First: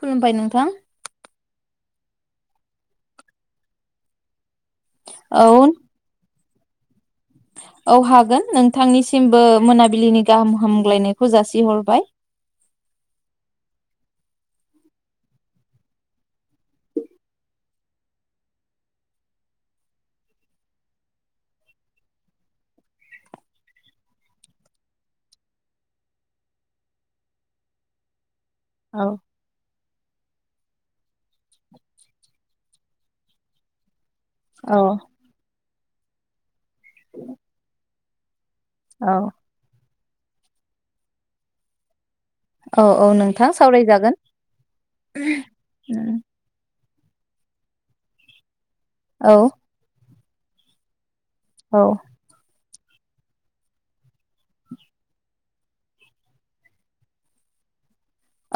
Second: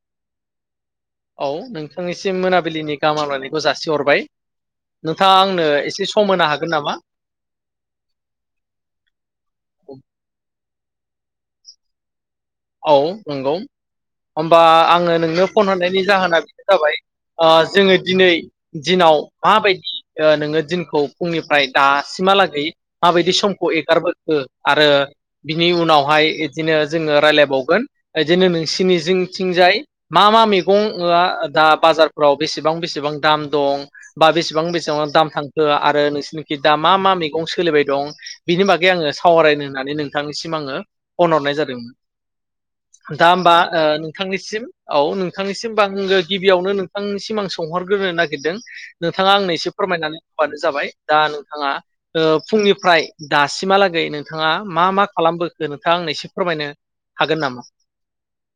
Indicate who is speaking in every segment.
Speaker 1: खुलुमबाय नोंथां
Speaker 2: औ नोंथांनिसिम मोनाबिलिनि गाहामहामलायनायखौ जासिहरबाय। नोंथाङा
Speaker 1: औ
Speaker 2: आंनो एसे सम होनो हागोन होनाबा
Speaker 1: औ हागोन नोंथांनिसिमबो मोनाबिलिनि गाहाम हा हामग्लायनायखौ जासिहरबाय
Speaker 2: औ नंगौ होमबा आङो नोंनो फन हरनायनि जाहोना बेनो जाबाय ओ जोङो दिनै दिनाव माबायदि नोङो दिनखौ फुंनिफ्राय दासिमहालागै माबायदि समखौ एगारबोखो आरो बिनि उनावहाय इदिनो जोङो राय्लायबाय बावगोन जेननो नोंसिनि
Speaker 1: औ
Speaker 2: थिंजाय मा मा मैगंआ दा बाजारफ्राव बेसेबां बेसेबां दाम दं बा बेसेबां
Speaker 1: औ
Speaker 2: बेसेबां दाम थांखो आरो नोंसोरनिखै दा मा मा मैगं सोलिबाय दं बिनि बागै आङो
Speaker 1: औ
Speaker 2: सावरायनो होननानै नों बिथांनिसिम आङो फन हरनाय जादोंमोन।
Speaker 1: औ औ
Speaker 2: दा
Speaker 1: नोंथां
Speaker 2: होमबा
Speaker 1: सावरायजागोन
Speaker 2: नोंथांनिसिम औ नोंथांनिसिम होमबा आंङो गिबियावनो थांनिसिम आं सोंहरग्रोनो नागिरदों नोंथाङा
Speaker 1: औ
Speaker 2: आंनो एसे फोरमायनानै होबानो जाबाय दा नोंथाङा ओ फुंनि फ्राय दासिमहालागै नोंथाङा मा मा खालामबोखो नोंथा आंनो एसे फोरमायनो हागोन नामा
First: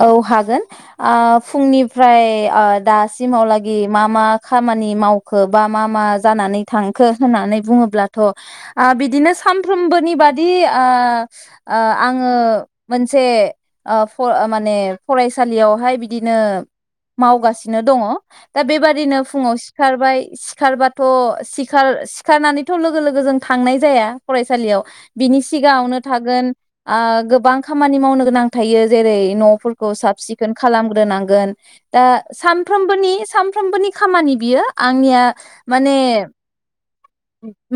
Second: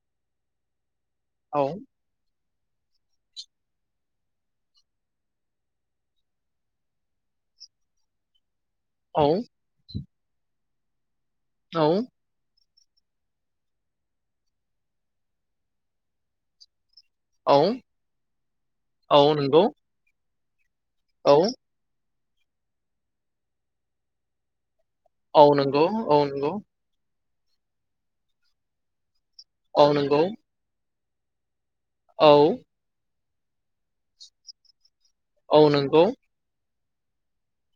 Speaker 1: औ हागोन ओ
Speaker 2: औ
Speaker 1: फुंनिफ्राय दासिमावलागि मा मा खामानि मावखो बा मा मा जानानै थांखो होननानै बुङोब्लाथ आ
Speaker 2: औ
Speaker 1: बिदिनो सानफ्रोमबोनि बादि आ ओ ओ
Speaker 2: औ
Speaker 1: आङो मोनसे ओ फर माने माने फरायसालियावहाय बिदिनो
Speaker 2: औ
Speaker 1: मावगासिनो दङ दा बेबादिनो
Speaker 2: औ
Speaker 1: फुङाव
Speaker 2: नंगौ
Speaker 1: सिखारबाय सिखारबाद थ
Speaker 2: औ
Speaker 1: सिखार सिक सिखारनानैथ लोगो लोगो जों थांनाय जाया फरायसालियाव बिनि
Speaker 2: औ नंगौ
Speaker 1: सिगाङावनो
Speaker 2: औ
Speaker 1: थागोन
Speaker 2: नंगौ
Speaker 1: गोबां खामानि मावनो गोनां थायो जेरै न
Speaker 2: औ
Speaker 1: फोरखौ साब
Speaker 2: नंगौ
Speaker 1: सिखोन खालाम ग्रोनांगोन दा
Speaker 2: औ
Speaker 1: सामफ्रोमबोनि सानफ्रोमबोनि खामानि बियो आंनिया
Speaker 2: औ
Speaker 1: माने
Speaker 2: नंगौ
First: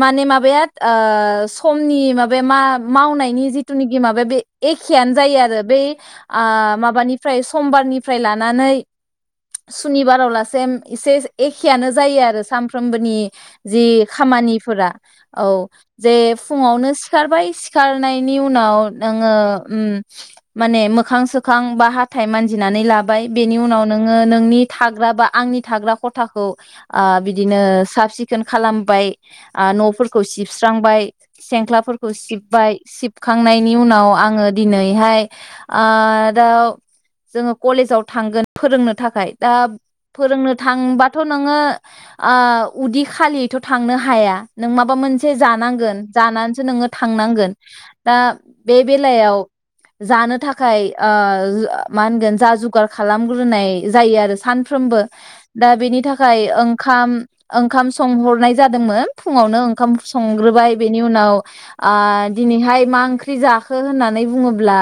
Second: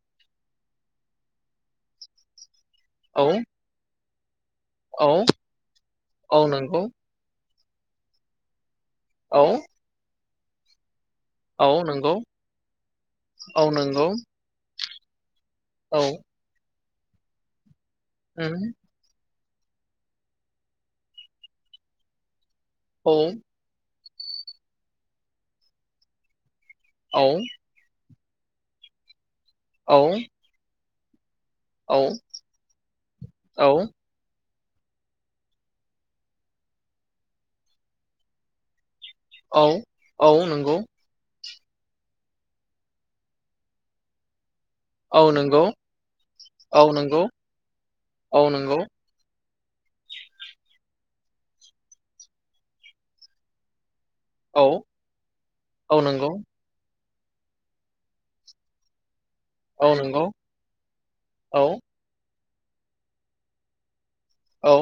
Speaker 1: माने माबाया ओ समनि माबाया मा
Speaker 2: औ
Speaker 1: मावनायनि जिथुनि माबा बे
Speaker 2: औ
Speaker 1: एखेयानो जायो आरो बै
Speaker 2: औ नंगौ
Speaker 1: आ। निफ्राय समबारनिफ्राय लानानै
Speaker 2: औ
Speaker 1: सुनिबाराव लास सेम इसे
Speaker 2: औ
Speaker 1: एखेआनो
Speaker 2: नंगौ
Speaker 1: जायो आरो सामफ्रोमबोनि
Speaker 2: औ
Speaker 1: जि
Speaker 2: नंगौ
Speaker 1: खामानिफोरा औ
Speaker 2: औ
Speaker 1: जे फुङावनो सि सिखारबाय सि खारनायनि
Speaker 2: उम
Speaker 1: उनाव नोङो उम माने मोखां सो खां बा हाथाइ मान जिनानै लाबाय बेनि उनाव नोङो नोंनि थाग्रा बा आंनि थाग्रा ख'थाखौ ओ
Speaker 2: औ
Speaker 1: बिदिनो साब-सिखोन सिखोन खालामबाय ओ
Speaker 2: औ
Speaker 1: न'फोरखौ सिबस्रांबाय
Speaker 2: औ
Speaker 1: सेंख्लाफोरखौ सिबबाय सिबखांनायनि
Speaker 2: औ
Speaker 1: उनाव आङो दिनैहाय ओ आव जोङो कलेजाव थांगोन फोरोंनो थाखाय दा
Speaker 2: औ औ
Speaker 1: फोरोंनो
Speaker 2: नंगौ
Speaker 1: थांबाथ नोङो ओ उदै खालियैथ थांनो हाया नों माबा
Speaker 2: औ
Speaker 1: मोनसे
Speaker 2: नंगौ
Speaker 1: जानांगोन जानानैसो
Speaker 2: औ
Speaker 1: नोङो
Speaker 2: नंगौ
Speaker 1: थांनांगोन दा
Speaker 2: औ नंगौ
Speaker 1: बे बेलायाव जानो थाखाय ओ जा-मा होनगोन जा जुगार खालामग्रोनाय जायो आरो
Speaker 2: औ
Speaker 1: सानफ्रोमबो दा बेनि
Speaker 2: औ नंगौ
Speaker 1: थाखाय ओंखाम ओंखाम संहरनाय जादोंमोन फुङावनो
Speaker 2: औ
Speaker 1: ओंखाम
Speaker 2: नंगौ
Speaker 1: संग्रोबाय बेनि उनाव
Speaker 2: औ
Speaker 1: ओ दिनैहाय मा ओंख्रि जाखो होनना [unintelligible]
Speaker 2: औ
Speaker 1: बुङोब्ला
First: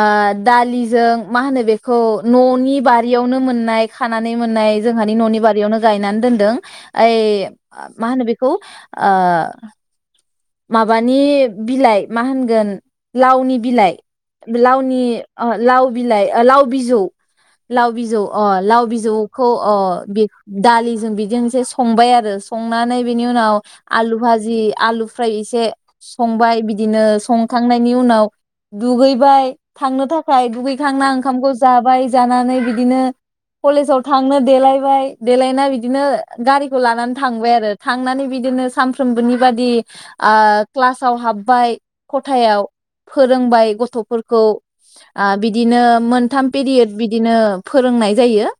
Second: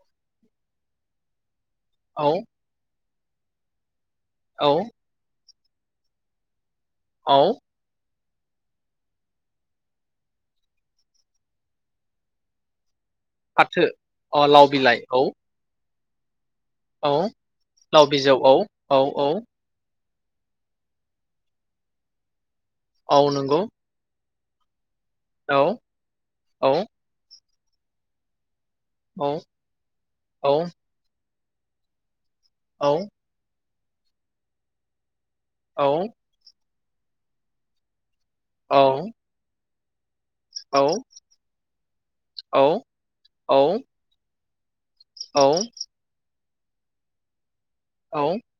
Speaker 1: ओ दालिजों मा होनो बे खौ
Speaker 2: औ
Speaker 1: न'नि बियावनो मोननाय खानानै
Speaker 2: औ
Speaker 1: मोननाय जोंहानि ननि बा बियावनो गायनानै दोनदों
Speaker 2: औ
Speaker 1: आय माहोनो बे खौ ओ माबानि बिलाइ मा होनगोन लावनि
Speaker 2: फाथो
Speaker 1: बिलाइ
Speaker 2: अ लाव बिलाइ
Speaker 1: लावनि
Speaker 2: औ
Speaker 1: ओ लाव बिलाय ओ लाव बिजौ
Speaker 2: औ
Speaker 1: लाव बिजौ
Speaker 2: औ
Speaker 1: अ लाव
Speaker 2: औ औ
Speaker 1: बिजौखौ अ बे दालिजों बिजों एसे संबाय आरो संनानै
Speaker 2: औ
Speaker 1: बिनि उनाव
Speaker 2: नंगौ
Speaker 1: आलु बाजि जि आलु ओमफ्राय
Speaker 2: औ
Speaker 1: इसे संबाय
Speaker 2: औ
Speaker 1: बिदिनो सं थांनायनि उनाव
Speaker 2: औ
Speaker 1: दुगैबाय थांनो थाखाय
Speaker 2: औ
Speaker 1: दुगैखांना ओंखामबो जाबाय जानानै
Speaker 2: औ
Speaker 1: बिदिनो कलेजाव थांनो देलायबाय। देलायना
Speaker 2: औ
Speaker 1: बिदिनो गारि लानानै थांबाय आरो थांनानै बिदिनो
Speaker 2: औ
Speaker 1: सानफ्रोमबोनि बादि [unintelligible] आ क्लासाव हाबबाय खथायाव
Speaker 2: औ
Speaker 1: फोरोंबाय गथफोरखौ। ओ
Speaker 2: औ
Speaker 1: बिदिनो मोनथाम पिरियद बिदिनो फोरोंनाय
Speaker 2: औ
Speaker 1: जायो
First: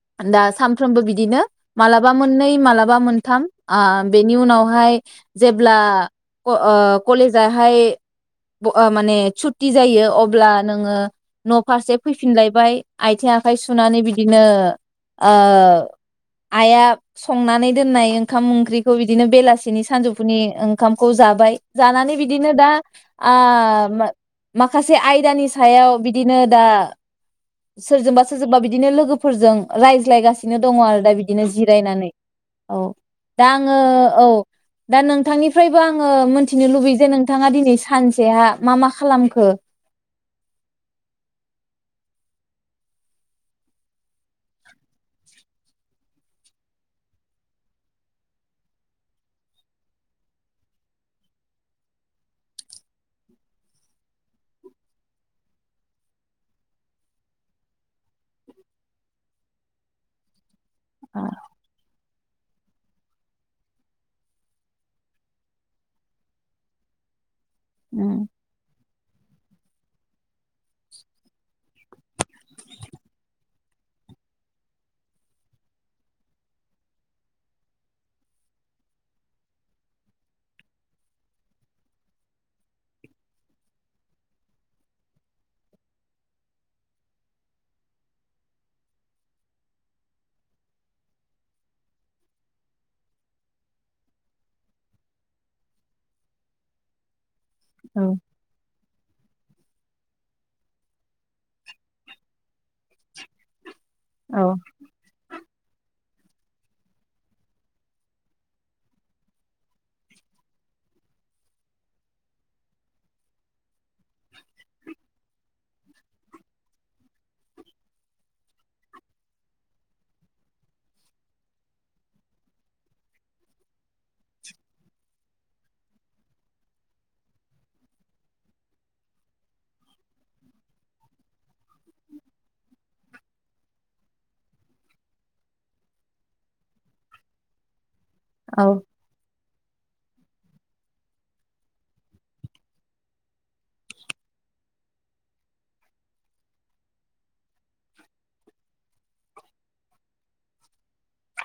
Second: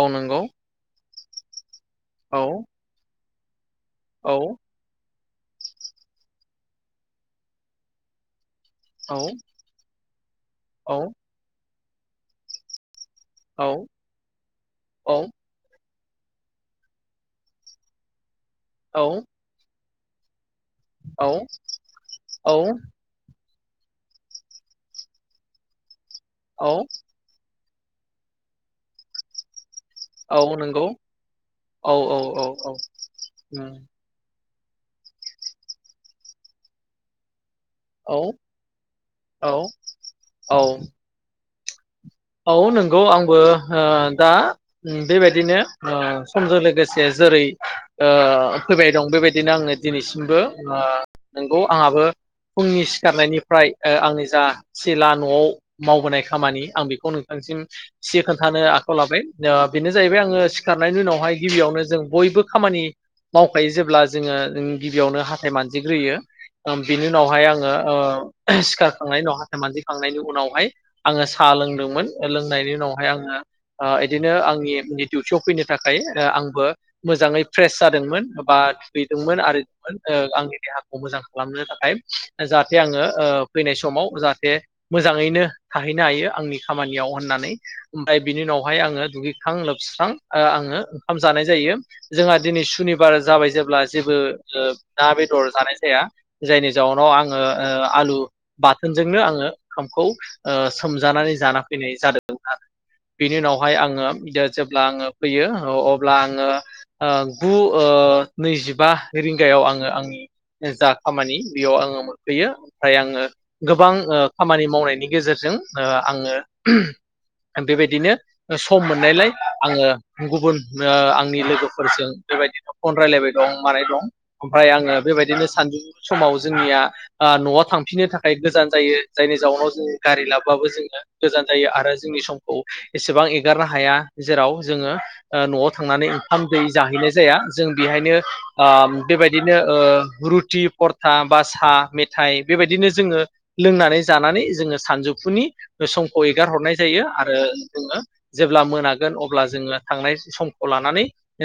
Speaker 2: औ नंगौ
Speaker 1: दा सानफ्रोमबो बिदि बिदिनो मालाबा
Speaker 2: औ
Speaker 1: मोननै मालाबा मोनथाम। ओ बेनि
Speaker 2: औ
Speaker 1: उनावहाय जेब्ला अ ओ कलेजाहाय ब ओ
Speaker 2: औ
Speaker 1: माने सुथथि जायो अब्ला
Speaker 2: औ
Speaker 1: नोङो न फारसे फैफिनलायबाय आयथिं आखाइ
Speaker 2: औ
Speaker 1: सुनानै बिदिनो
Speaker 2: औ
Speaker 1: ओ आइआ संनानै दोननाय ओं खाम ओंख्रि
Speaker 2: औ
Speaker 1: बिदिनो बेलासिनि सानजोब फुनि ओंखामखौ जाबाय जानानै बिदिनो दा आ आ मो माखासे आयदानि सायाव बि दिनो दा
Speaker 2: औ
Speaker 1: सोरजोंबा सोरजोंबा बिदिनो लोगोफोरजों
Speaker 2: औ
Speaker 1: रायज्लायगासिनो दङ
Speaker 2: नंगौ
Speaker 1: आरो दा बिदिनो जिरायनानै औ दा आङो
Speaker 2: उम
Speaker 1: औ दा नोंथांनिफ्रायबो आङो मोनथिनो लुबैयो जे नोंथाङा दिनै नोय
Speaker 2: औ
Speaker 1: सानसेहा मा मा खालामखो?
Speaker 2: औ औ औ नंगौ आंबो ओ दा बेबायदिनो ओ समजों लोगोसे जेरै-फैबाय दं बेबायदिनो आङो दिनैसिमबो ओ नंगौ आंहाबो फुंनि सिखारनायनिफ्राय ओ आंनि जा सिला नआव मावबोनाय खामानि आं बेखौ खौ नोंथांसिम सि खोन्थानो आखायाव लाबाय आ बेनो जाहैबाय आङो खारनायनि उनावहाय गिबियावनो जों बयबो खामानि मावखायो जेब्ला जोङो गिबियावनो हाथथाय मानजिग्रोयो बिनि उनावहाय आं ओ
Speaker 1: उम
Speaker 2: ओ सिखार खांनायनि उनाव हाथाय मानजि थांनायनि उनाव फाय आं साह लों दों मोन लों नायनि उनाव आङो इदिनो आंनि देवथियाव फैनो थाखाय आंबो मोजांयै फ्रेस जादोंमोन बा दुगैदोंमोन आरो आंनि देहाखौ मोजां खालामनो थाखाय जाहाथे आङो फैनाय समाव जाहाथे मोजाङैनो थाहैनो हायो आंनि खामानियाव होननानै ओमफ्राय बिनि उनावहाय आङो दुगैखां लोबस्रां आङो ओंखाम जानाय जायो जोंहा दिनै सुनिबार जाबाय जेब्ला जेबो ना बेदर जानाय जाया जायनि जाउनाव आं ओ ओ
Speaker 1: औ
Speaker 2: आलु बा होनजोंनो आङो ओंखामखौ सोमजानानै जाना फैनाय जादों आरो। बेनि उनाव हाय आङो बिदो
Speaker 1: औ
Speaker 2: जेब्ला आङो फैयो ओ अब्ला आङो ओ गु ओ नैजिबा रिंगायाव आङो आंनि जा खामानि बेयाव आङो मोनफैयो ओमफ्राय आङो गोबां ओ खामानि मावनायनि गेजेरजों आङो बेबायदिनो सम मोननायलाय आङो गुबुन ओ आंनि लोगोफोरजों बेबायदिनो फन रायलायबाय दं मानाय दं ओमफ्राय आङो बेबायदिनो सानजौ समाव जोंनिया नआव थांफिननो थाखाय गोजान जायो जायनि जाउनाव जों गारि लाबाबो जोङो गोजान जायो आरो जोंनि समखौ एसेबां एगारनो हाया जेराव जोङो ओ नआव थांनानै ओंखाम दै जाहैनाय जाया। जों बेहायनो
Speaker 1: औ
Speaker 2: ओ बेबायदिनो ओ रुथि, फरथा बा सा मेथाइ बे बायदिनो जोङो लोंनानै जानानै जोङो सानजौफुनि समखौ एगार हरनाय जायो आरो जोङो जेब्ला मोनागोन अब्ला जोङो थांनाय समखौ लानानै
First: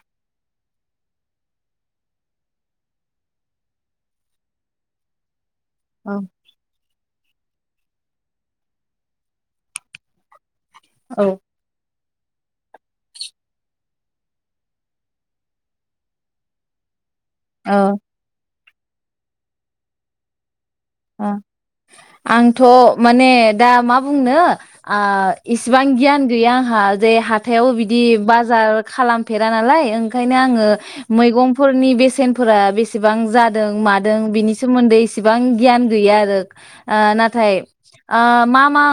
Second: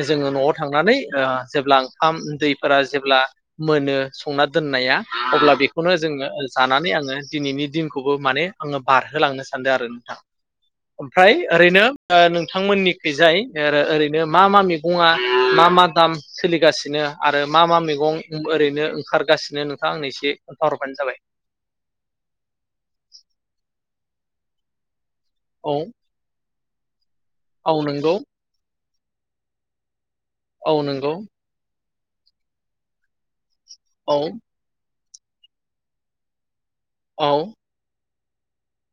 Speaker 2: जोङो नआव थांनानै ओ जेब्ला ओंखाम दैफोरा जेब्ला मोनो संना दोननाया अब्ला बेख खौनो जोङो जानानै आङो दिनैनि दिनखौबो माने आङो बारहोलांनो सानदों आरो थां ओमफ्राय
Speaker 1: औ
Speaker 2: ओरैनो नोंथांमोननिखैजाय ओ बिनो मा मा मैगङा मा मा दाम सोलिगासिनो? आरो मा मा
Speaker 1: औ
Speaker 2: मैगं ओरैनो ओंखारगासिनो नोंथां आंनो इसे
Speaker 1: ओ आंथ' माने दा मा बुंनो ओ
Speaker 2: औ
Speaker 1: इसिबां गियान गैया हा जे हाथायाव
Speaker 2: औ
Speaker 1: बिदि
Speaker 2: नंगौ
Speaker 1: बाजार खालामफेरा नालाय ओं ओंखायनो आङो
Speaker 2: औ नंगौ
Speaker 1: मैगंफोरनि बे सेनफोरा बेसेबां जाद दों
Speaker 2: औ
Speaker 1: मादों बिनि सोमोन्दै एसेबां गियान गैया आरो ओ
Speaker 2: औ
Speaker 1: नाथाय ओ मा मा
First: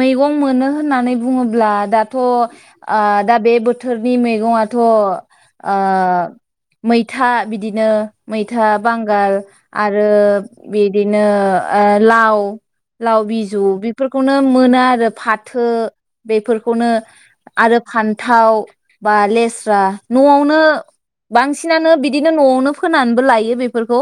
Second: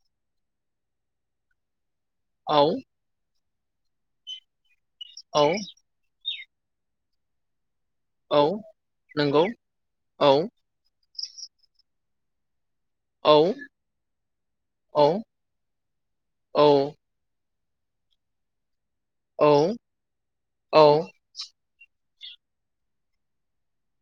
Speaker 1: मैगं मोनो होननानै बुङोब्ला दा थ
Speaker 2: औ
Speaker 1: ओ दा बे बोथोरनि मैगंआ थ
Speaker 2: औ
Speaker 1: ओ मैथा बिदि बिदिनो
Speaker 2: औ
Speaker 1: मैथा बांगाल
Speaker 2: नंगौ
Speaker 1: आरो
Speaker 2: औ
Speaker 1: बिदिनो बिनो ओ लाव लाव
Speaker 2: औ
Speaker 1: बिजु बेफोरखौनो मोनो
Speaker 2: औ
Speaker 1: आरो फाथो बेफोरखौनो
Speaker 2: औ
Speaker 1: आरो फान्थाव बा
Speaker 2: औ
Speaker 1: लेस्रा नआवनो
Speaker 2: औ
Speaker 1: बांसिनानो बि बिदिनो नआवनो फोनानैबो लायो बेफोरखौ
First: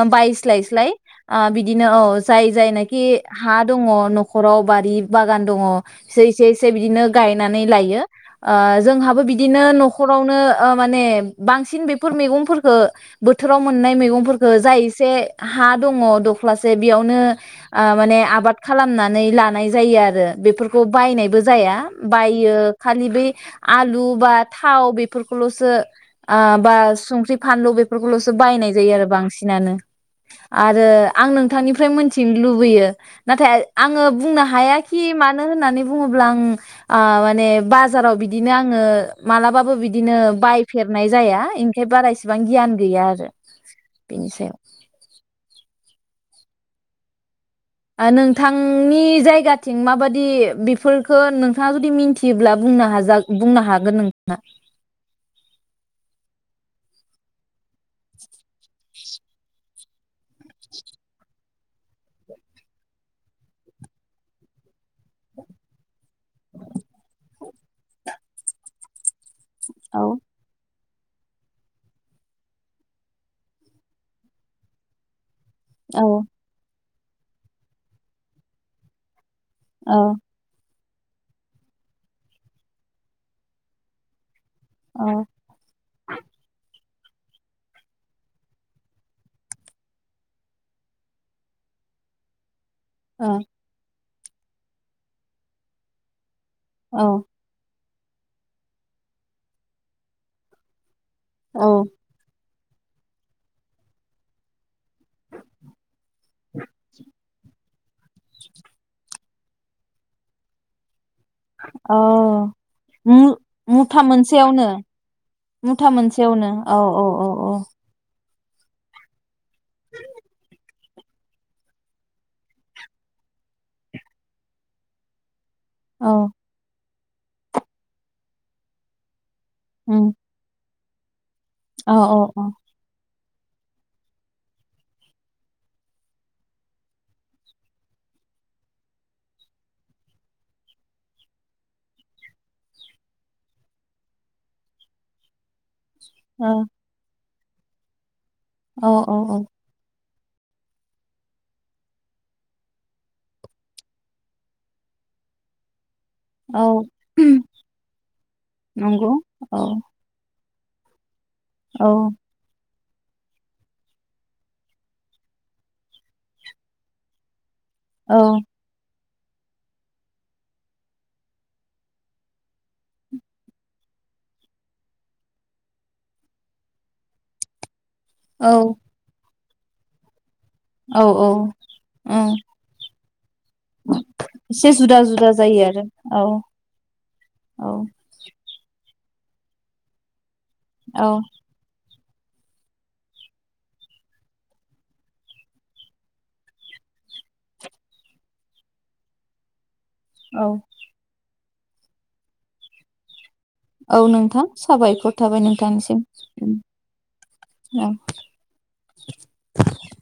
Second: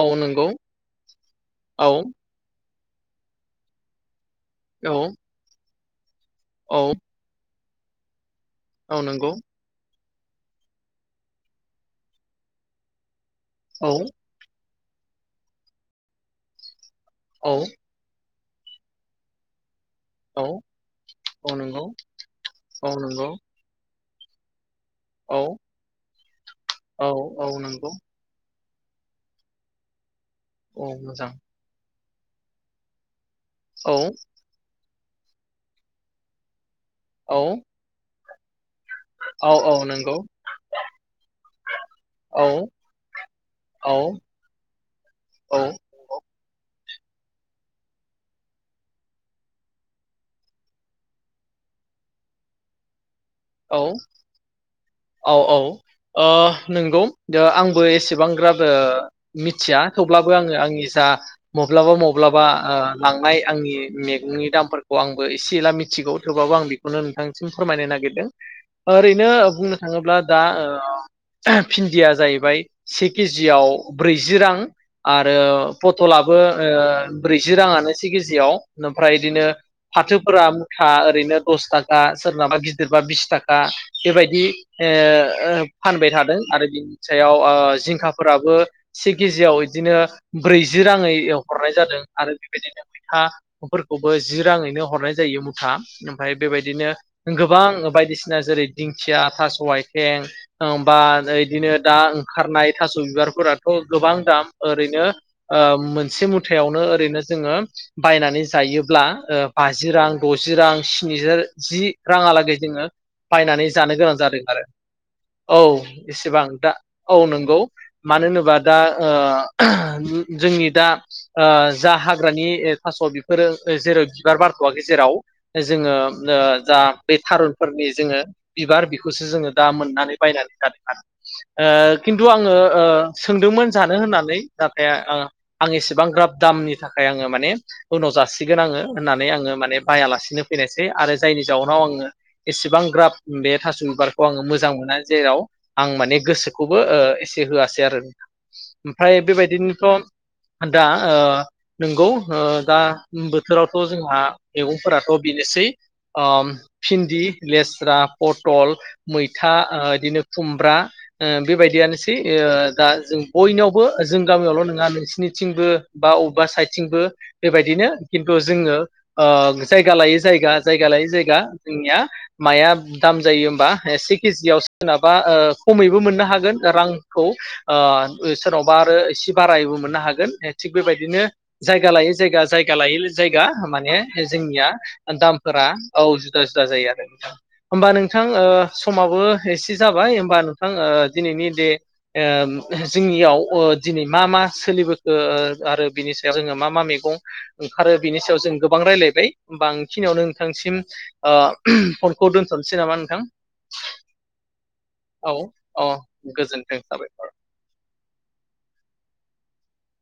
Speaker 2: औ नंगौ
Speaker 1: बायसालाय सालाय ओ बिदिनो औ जाय जायनाखि खि हा दङ' न ' न'खराव बारि
Speaker 2: औ
Speaker 1: बागान दङ' एसे इसे इसे
Speaker 2: औ
Speaker 1: बिदिनो गायनानै नै लायो। ओ
Speaker 2: औ
Speaker 1: जोंहाबो
Speaker 2: नंगौ
Speaker 1: बिदिनो न'ख न'खरावनो ओ माने बांसिन बेफोर मैगंफोरखो बोथोराव
Speaker 2: औ
Speaker 1: मोननाय मैगंफोरखो जाय एसे हा दंङ दख्लासे बेयावनो
Speaker 2: औ
Speaker 1: ओ माने आबाद खालामनानै लानाय जायो आरो
Speaker 2: औ
Speaker 1: बेफोरखौ बायनाय बो
Speaker 2: औ
Speaker 1: जाया
Speaker 2: नंगौ
Speaker 1: बायो
Speaker 2: औ
Speaker 1: खालि बै
Speaker 2: नंगौ
Speaker 1: आलु बा थाव
Speaker 2: औ
Speaker 1: बेफोरखौलसो ओ बा
Speaker 2: औ
Speaker 1: सुंख्रि
Speaker 2: औ
Speaker 1: फानलु
Speaker 2: नंगौ
Speaker 1: बेफोरखौलसो बायनाय जायो आरो बांसिनानो।
Speaker 2: औ
Speaker 1: आरो आं
Speaker 2: मोजां
Speaker 1: नोंथांनिफ्राय मोन थिनो लुबैयो नाथाय
Speaker 2: औ
Speaker 1: आंङो बुंनो हाया खि मानो होननानै बुङोब्ला आं आ
Speaker 2: औ
Speaker 1: माने बाजाराव बि बिदिनो आं आंङो
Speaker 2: औ औ
Speaker 1: मालाबाबो बिदिनो
Speaker 2: नंगौ
Speaker 1: बायफेरनाय जाया इंखाय बारा इसेबां
Speaker 2: औ
Speaker 1: गियान गैया आरो
Speaker 2: औ
Speaker 1: बिनि सायाव।
Speaker 2: औ
Speaker 1: ओ नोंथांनि जायगाथिं माबादि बेफोरखो नोंथाङा जुदि मिथियोब्ला बुंनो हाजा बुंनो
Speaker 2: औ
Speaker 1: हागोन नों
Speaker 2: औ औ ओ नंगौ दा आं बो एसेबां ग्राबो मिथिया खौ अब्लाबो आंङो आंनि जा मब्लाबा मब्लाबा ओ लांनाय आंनि मेगंनि दामफोरखौ आंबो एसे एला मिथिगौ थेवबाबो आं बेखौनो नोंथांनिसिम फोरमायनो नागिरदों। ओरैनो बुंनो थांङोब्ला दा ओ ओ भिन्दिया जाहैबाय से केजियाव ब्रैजि रां आ आरो
Speaker 1: औ-औ-औ-औ-औ-औ
Speaker 2: फटलाबो ओ ब्रैजि रांङानो से केजियाव ओमफ्राय इदिनो फाथोफोरा मु था ओरैनो दस थाखा सोरनाबा गिदिरबा बिस थागा बेबायदि ओ
Speaker 1: औ
Speaker 2: ओ फानबाय थादों आरो बि नि सायाव ओ जिंखाफोराबो से केजियाव इदिनो ब्रैजि रांङै हरनाय जादों आरो बिदिनो मैथा
Speaker 1: औ
Speaker 2: बो जि राङैनो हरनाय जायो मुथा ओमफ्राय बेबायदिनो
Speaker 1: औ
Speaker 2: गोबां बायदि जेरै दिंखिया थास आथें बा
Speaker 1: औ
Speaker 2: बिदिनो दा ओंखारनाय थास बिबारफोराथ गोबां दाम ओरैनो मोनसे मुथायावनो ओरैनो जोङो बायनानै जायोब्ला बाजि रां दजि रां स्निजा जि
Speaker 1: औ।
Speaker 2: राङालागै जोङो बायनानै जानो
Speaker 1: मु-मुथा
Speaker 2: गोनां जादों आरो
Speaker 1: मोनसेयावनो
Speaker 2: औ
Speaker 1: मुथा
Speaker 2: एसेबां
Speaker 1: मोनसेयावनो
Speaker 2: दा औ
Speaker 1: औ-औ-औ-औ
Speaker 2: नंगौ मानो होनोला बादा आ- जोंनि दा जा हाग्रानि थास बेफोरो जेराव बिबार बारथवाखै जेराव जोङो ओ जा बे थारुनफोरनि जोङो बिबार बिखौसो जोङो जा
Speaker 1: उम
Speaker 2: मोननानै बायनानै जादों आ, ओ खिन्थु आङो ओ सोंदोंमोन जानो होननानै नाथाय आं एसेबां ग्राब दामनि थाखाय आङो माने उनाव जासिगोन आङो होननानै आङो माने बायालासिनो फैनायसै आरो जायनि जाउनाव आङो एसेबां ग्राफ बे थास बिबारखौ आङो मोजां मोना जेराव आं माने गोसोखौबो
Speaker 1: औ-औ-औ-औ-औ-औ
Speaker 2: ओ एसे होआसै आरो ओमफ्राय बेबायदिनोथ' दा ओ नंगौ ओ दा बोथोरावथ जोंहा मैगंफोराथ बेनोसै आ भिन्दि लेस पथल,
Speaker 1: नंगौ
Speaker 2: मैथा बिदिनो खुमब्रा, ओ बेबायदियानोसै ओ दा जों बयनयावबो जों गामियावल नङा नोंसिनिथिंबो बा बबेबा साइदथिंबो बेबायदिनो खिन्थु
Speaker 1: औ-औ-औ-औ-औ-औ
Speaker 2: जोङो ओ जायगा लायै जायगा जायगा लायै जायगा जोंनिया माया दाम जायो होमबा से केजियाव सोरनाबा ओ खमैबो मोननो हागोन रांखौ ओ सोरनावबा आरो एसे बारायबो मोननो हागोन थिग बेबायदिनो जायगा लायै जायगा जायगा लायै जायगा माने जोंनिया
Speaker 1: एसे जुदा जुदा
Speaker 2: दामफोरा
Speaker 1: जायो
Speaker 2: औ
Speaker 1: आरो
Speaker 2: जुदा जुदा जायो आरो होमबा नोंथां ओ समाबो एसे जाबाय होमबा आं ओ
Speaker 1: औ-औ-औ-औ
Speaker 2: दिनैनि दे ओ जोंनियाव ओ दिनै मा मा सोलिबोखो ओ आरो बिनि सायाव जोङो मा मा मैगं ओंखारो बिनि सायाव जों गोबां रायलायबाय होमबा आं बे खिनियावनो नोंथांसिम ओ [unintelligible] फ खौ दोनथसै नामा नोंथां?
Speaker 1: औ नोंथां साबायखर
Speaker 2: औ
Speaker 1: थाबाय
Speaker 2: औ
Speaker 1: नोंथांनिसिम
Speaker 2: गोजोनथों साबायखर
Speaker 1: ओम औ। [inaudible]